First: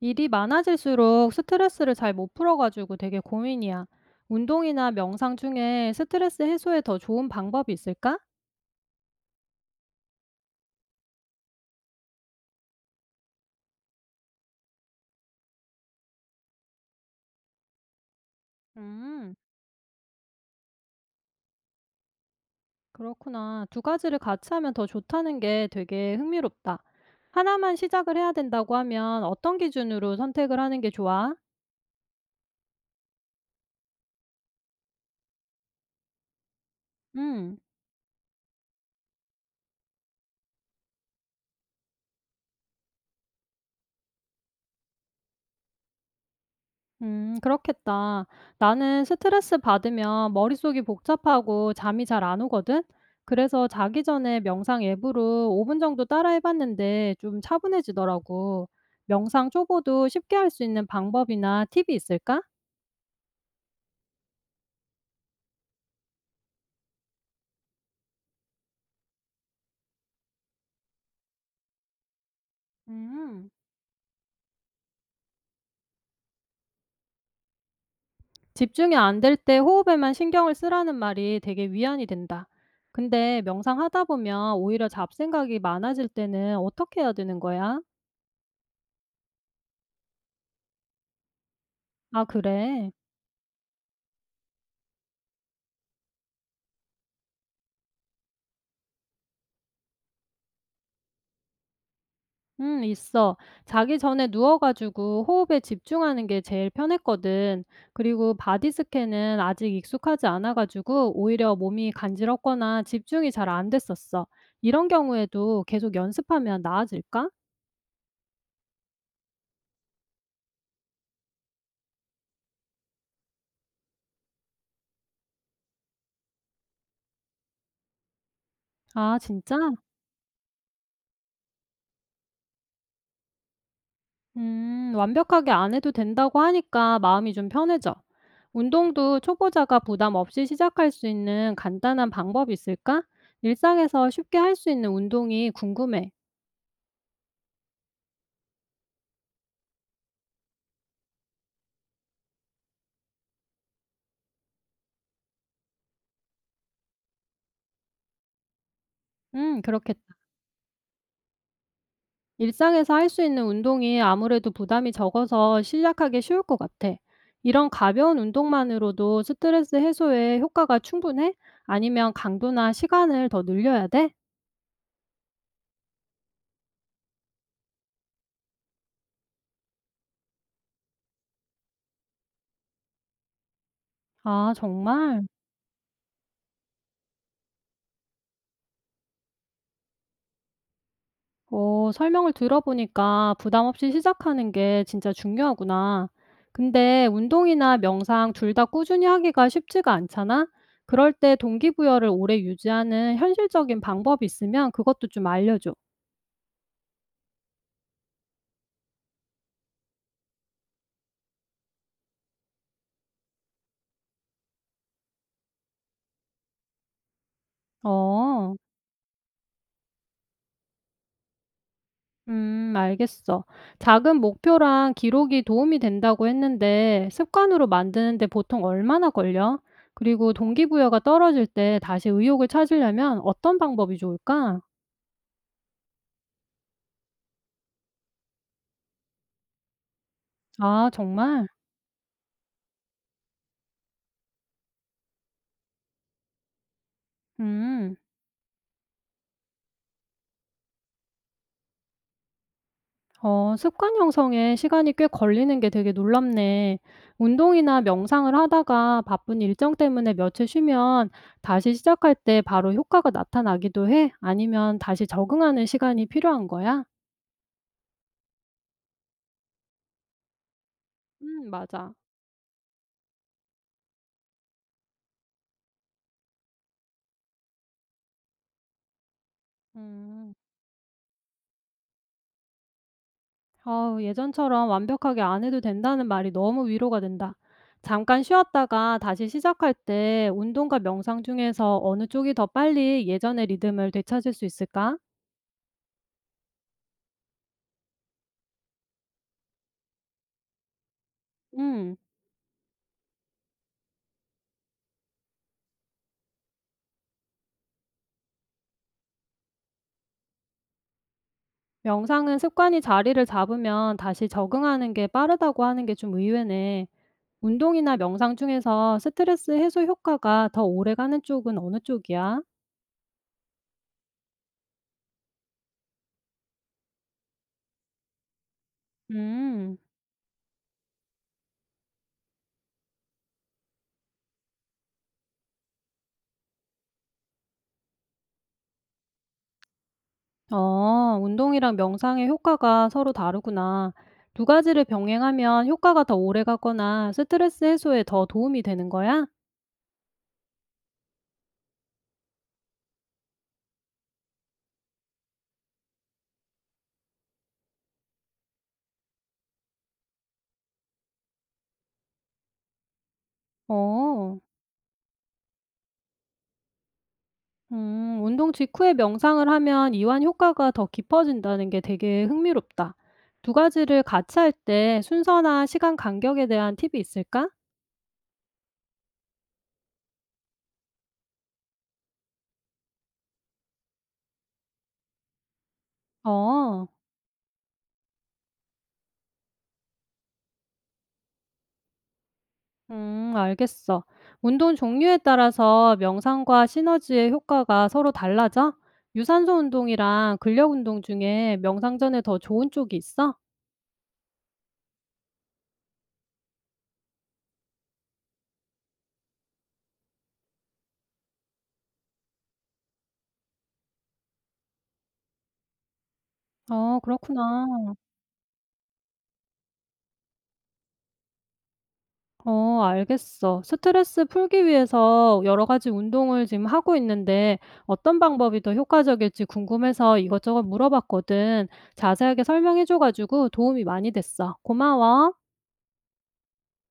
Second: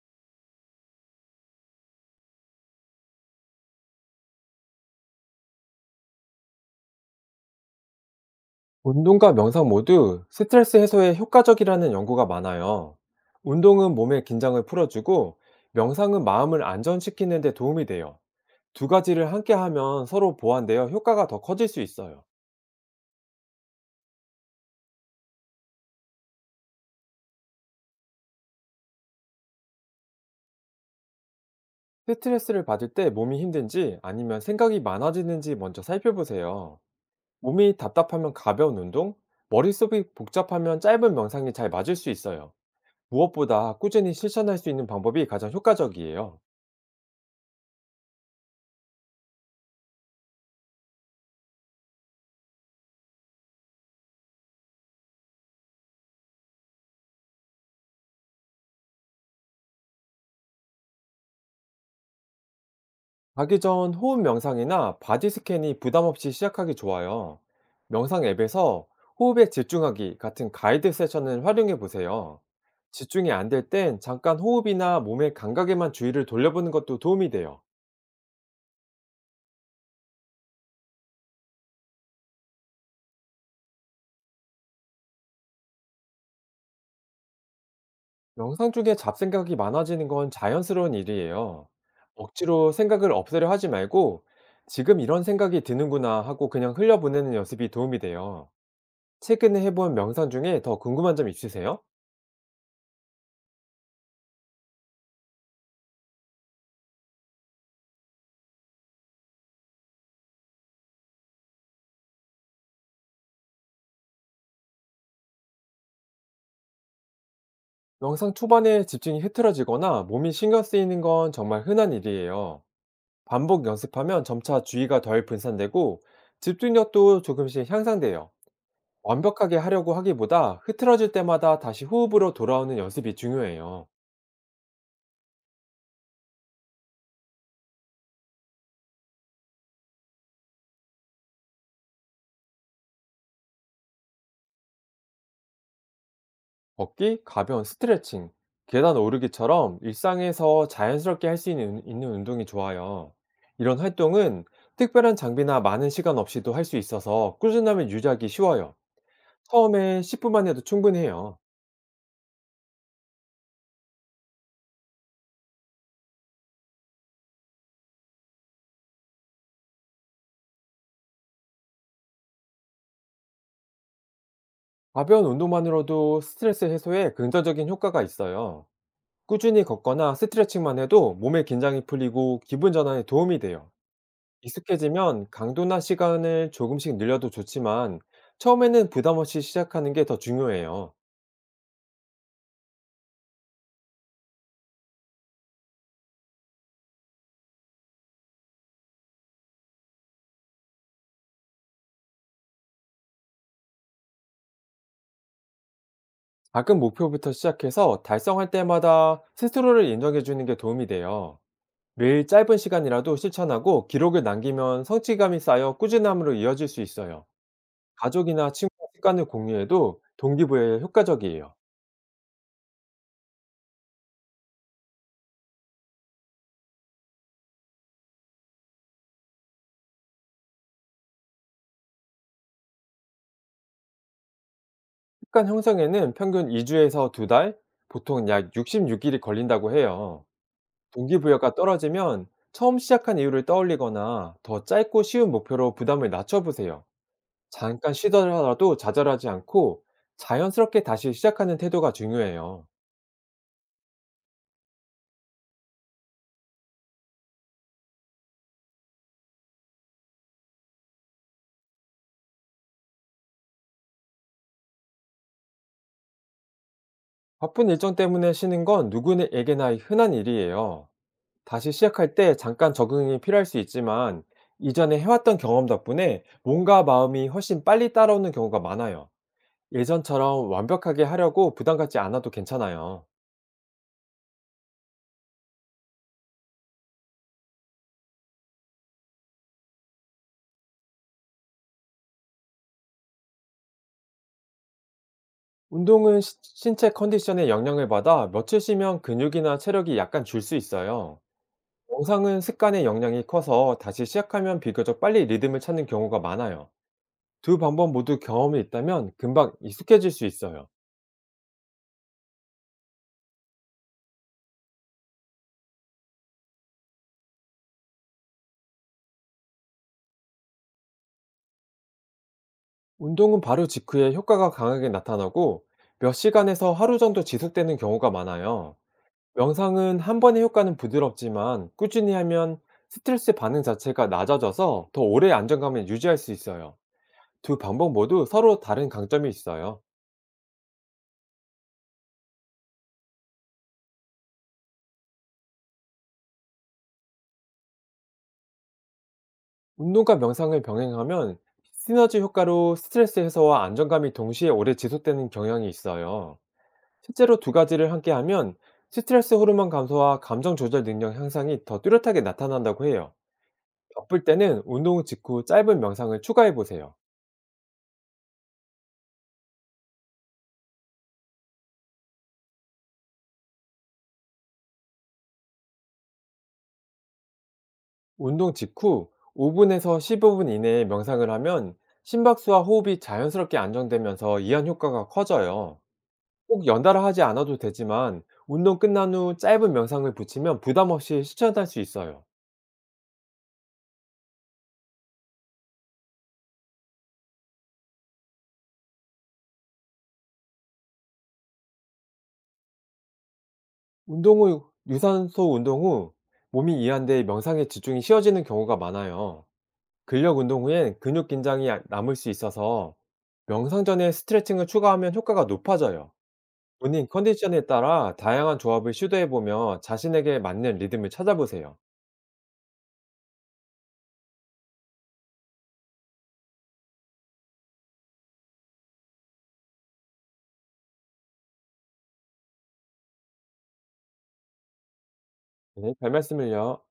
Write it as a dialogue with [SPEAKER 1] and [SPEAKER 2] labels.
[SPEAKER 1] 일이 많아질수록 스트레스를 잘 못 풀어가지고 되게 고민이야. 운동이나 명상 중에 스트레스 해소에 더 좋은 방법이 있을까?
[SPEAKER 2] 운동과 명상 모두 스트레스 해소에 효과적이라는 연구가 많아요. 운동은 몸의 긴장을 풀어주고 명상은 마음을 안전시키는 데 도움이 돼요. 두 가지를
[SPEAKER 1] 음,
[SPEAKER 2] 함께 하면 서로 보완되어 효과가 더 커질 수 있어요.
[SPEAKER 1] 그렇구나. 두 가지를 같이 하면 더 좋다는 게 되게 흥미롭다. 하나만 시작을 해야 된다고 하면 어떤 기준으로 선택을 하는 게 좋아?
[SPEAKER 2] 스트레스를 받을 때 몸이 힘든지 아니면 생각이 많아지는지 먼저 살펴보세요.
[SPEAKER 1] 음.
[SPEAKER 2] 몸이 답답하면 가벼운 운동, 머릿속이 복잡하면 짧은 명상이 잘 맞을 수 있어요. 무엇보다 꾸준히 실천할 수 있는 방법이 가장 효과적이에요.
[SPEAKER 1] 그렇겠다. 나는 스트레스 받으면 머릿속이 복잡하고 잠이 잘 안 오거든? 그래서 자기 전에 명상 앱으로 5분 정도 따라 해봤는데 좀 차분해지더라고. 명상 초보도 쉽게 할 수 있는 방법이나 팁이 있을까?
[SPEAKER 2] 자기 전 호흡 명상이나 바디 스캔이 부담 없이 시작하기 좋아요. 명상 앱에서 호흡에 집중하기 같은 가이드 세션을 활용해 보세요. 집중이 안
[SPEAKER 1] 음,
[SPEAKER 2] 될땐 잠깐 호흡이나 몸의 감각에만 주의를 돌려보는 것도 도움이 돼요.
[SPEAKER 1] 집중이 안 될 때 호흡에만 신경을 쓰라는 말이 되게 위안이 된다. 근데 명상하다 보면 오히려 잡생각이 많아질 때는 어떻게 해야 되는 거야?
[SPEAKER 2] 명상 중에 잡생각이 많아지는 건 자연스러운 일이에요.
[SPEAKER 1] 아,
[SPEAKER 2] 억지로
[SPEAKER 1] 그래?
[SPEAKER 2] 생각을 없애려 하지 말고 지금 이런 생각이 드는구나 하고 그냥 흘려보내는 연습이 도움이 돼요. 최근에 해본 명상 중에 더 궁금한 점 있으세요?
[SPEAKER 1] 있어. 자기 전에 누워 가지고 호흡에 집중하는 게 제일 편했거든. 그리고 바디 스캔은 아직 익숙하지 않아 가지고 오히려 몸이 간지럽거나 집중이 잘 안 됐었어. 이런 경우에도 계속 연습하면 나아질까?
[SPEAKER 2] 영상 초반에 집중이 흐트러지거나 몸이 신경 쓰이는 건 정말 흔한 일이에요. 반복 연습하면 점차 주의가 덜 분산되고 집중력도 조금씩 향상돼요.
[SPEAKER 1] 아, 진짜?
[SPEAKER 2] 완벽하게 하려고 하기보다 흐트러질 때마다 다시 호흡으로 돌아오는 연습이 중요해요.
[SPEAKER 1] 완벽하게 안 해도 된다고 하니까 마음이 좀 편해져. 운동도 초보자가 부담 없이 시작할 수 있는 간단한 방법이 있을까? 일상에서 쉽게 할 수 있는 운동이 궁금해.
[SPEAKER 2] 걷기, 가벼운 스트레칭, 계단 오르기처럼 일상에서 자연스럽게 할 수 있는, 운동이 좋아요. 이런 활동은 특별한 장비나 많은 시간 없이도 할 수 있어서 꾸준함을 유지하기 쉬워요.
[SPEAKER 1] 그렇게
[SPEAKER 2] 처음에 10분만 해도 충분해요.
[SPEAKER 1] 일상에서 할 수 있는 운동이 아무래도 부담이 적어서 시작하기 쉬울 것 같아. 이런 가벼운 운동만으로도 스트레스 해소에 효과가 충분해? 아니면 강도나 시간을 더 늘려야 돼?
[SPEAKER 2] 가벼운 운동만으로도 스트레스 해소에 긍정적인 효과가 있어요. 꾸준히 걷거나 스트레칭만 해도 몸의 긴장이 풀리고 기분 전환에 도움이 돼요.
[SPEAKER 1] 아, 정말?
[SPEAKER 2] 익숙해지면 강도나 시간을 조금씩 늘려도 좋지만 처음에는 부담 없이 시작하는 게 더 중요해요.
[SPEAKER 1] 어, 설명을 들어보니까 부담 없이 시작하는 게 진짜 중요하구나. 근데 운동이나 명상 둘 다 꾸준히 하기가 쉽지가 않잖아? 그럴 때 동기부여를 오래 유지하는 현실적인 방법이 있으면 그것도 좀 알려줘.
[SPEAKER 2] 작은 목표부터 시작해서 달성할 때마다 스스로를 인정해 주는 게 도움이 돼요. 매일 짧은 시간이라도 실천하고 기록을 남기면 성취감이 쌓여 꾸준함으로 이어질 수 있어요. 가족이나
[SPEAKER 1] 어.
[SPEAKER 2] 친구와 습관을 공유해도 동기부여에 효과적이에요.
[SPEAKER 1] 알겠어. 작은 목표랑 기록이 도움이 된다고 했는데 습관으로 만드는데 보통 얼마나 걸려? 그리고 동기부여가 떨어질 때 다시 의욕을 찾으려면 어떤 방법이 좋을까?
[SPEAKER 2] 습관 형성에는 평균 2주에서 2달 달, 보통 약 66 일이 걸린다고 해요.
[SPEAKER 1] 아, 정말?
[SPEAKER 2] 동기부여가 떨어지면 처음 시작한 이유를 떠올리거나 더 짧고 쉬운 목표로 부담을 낮춰보세요. 잠깐
[SPEAKER 1] 음,
[SPEAKER 2] 쉬더라도 좌절하지 않고 자연스럽게 다시 시작하는 태도가 중요해요.
[SPEAKER 1] 어, 습관 형성에 시간이 꽤 걸리는 게 되게 놀랍네. 운동이나 명상을 하다가 바쁜 일정 때문에 며칠 쉬면 다시 시작할 때 바로 효과가 나타나기도 해? 아니면 다시 적응하는 시간이 필요한 거야?
[SPEAKER 2] 바쁜 일정 때문에 쉬는 건 누구에게나 흔한 일이에요. 다시
[SPEAKER 1] 맞아.
[SPEAKER 2] 시작할 때 잠깐 적응이 필요할 수 있지만 이전에 해왔던 경험 덕분에 몸과 마음이 훨씬 빨리 따라오는 경우가 많아요.
[SPEAKER 1] 음,
[SPEAKER 2] 예전처럼 완벽하게 하려고 부담 갖지 않아도 괜찮아요.
[SPEAKER 1] 아우, 예전처럼 완벽하게 안 해도 된다는 말이 너무 위로가 된다. 잠깐 쉬었다가 다시 시작할 때 운동과 명상 중에서 어느 쪽이 더 빨리 예전의 리듬을 되찾을 수 있을까?
[SPEAKER 2] 운동은 신체 컨디션에 영향을 받아 며칠 쉬면 근육이나 체력이 약간 줄 수 있어요.
[SPEAKER 1] 음,
[SPEAKER 2] 영상은 습관의 영향이 커서 다시 시작하면 비교적 빨리 리듬을 찾는 경우가 많아요. 두 방법 모두 경험이 있다면 금방 익숙해질 수 있어요.
[SPEAKER 1] 명상은 습관이 자리를 잡으면 다시 적응하는 게 빠르다고 하는 게 좀 의외네. 운동이나 명상 중에서 스트레스 해소 효과가 더 오래 가는 쪽은 어느 쪽이야?
[SPEAKER 2] 운동은 바로 직후에 효과가 강하게 나타나고 몇 시간에서 하루 정도 지속되는 경우가 많아요.
[SPEAKER 1] 음.
[SPEAKER 2] 명상은 한 번의 효과는 부드럽지만 꾸준히 하면 스트레스 반응 자체가 낮아져서 더 오래 안정감을 유지할 수 있어요. 두 방법 모두 서로 다른 강점이 있어요.
[SPEAKER 1] 어, 운동이랑 명상의 효과가 서로 다르구나. 두 가지를 병행하면 효과가 더 오래 가거나 스트레스 해소에 더 도움이 되는 거야?
[SPEAKER 2] 운동과 명상을 병행하면 시너지 효과로 스트레스 해소와 안정감이 동시에 오래 지속되는 경향이 있어요. 실제로 두 가지를 함께 하면 스트레스 호르몬 감소와 감정 조절 능력 향상이 더 뚜렷하게 나타난다고 해요. 바쁠
[SPEAKER 1] 어,
[SPEAKER 2] 때는 운동 직후 짧은 명상을 추가해 보세요.
[SPEAKER 1] 운동 직후에 명상을 하면 이완 효과가 더 깊어진다는 게 되게 흥미롭다. 두 가지를 같이 할 때 순서나 시간 간격에 대한 팁이 있을까?
[SPEAKER 2] 운동 직후 5분에서 15분 이내에 명상을 하면 심박수와 호흡이 자연스럽게 안정되면서 이완 효과가 커져요. 꼭
[SPEAKER 1] 어.
[SPEAKER 2] 연달아 하지 않아도 되지만 운동 끝난 후 짧은 명상을 붙이면 부담 없이 실천할 수 있어요.
[SPEAKER 1] 알겠어. 운동 종류에 따라서 명상과 시너지의 효과가 서로 달라져? 유산소 운동이랑 근력 운동 중에 명상 전에 더 좋은 쪽이 있어?
[SPEAKER 2] 운동 후 유산소 운동 후 몸이 이완돼 명상에 집중이 쉬어지는 경우가 많아요. 근력 운동 후엔 근육 긴장이 아, 남을 수 있어서 명상 전에 스트레칭을 추가하면 효과가 높아져요.
[SPEAKER 1] 어,
[SPEAKER 2] 본인 컨디션에
[SPEAKER 1] 그렇구나.
[SPEAKER 2] 따라 다양한 조합을 시도해 보며 자신에게 맞는 리듬을 찾아보세요.
[SPEAKER 1] 어, 알겠어. 스트레스 풀기 위해서 여러 가지 운동을 지금 하고 있는데 어떤 방법이 더 효과적일지 궁금해서 이것저것 물어봤거든. 자세하게 설명해줘가지고 도움이 많이 됐어. 고마워.
[SPEAKER 2] 네, 별 말씀을요.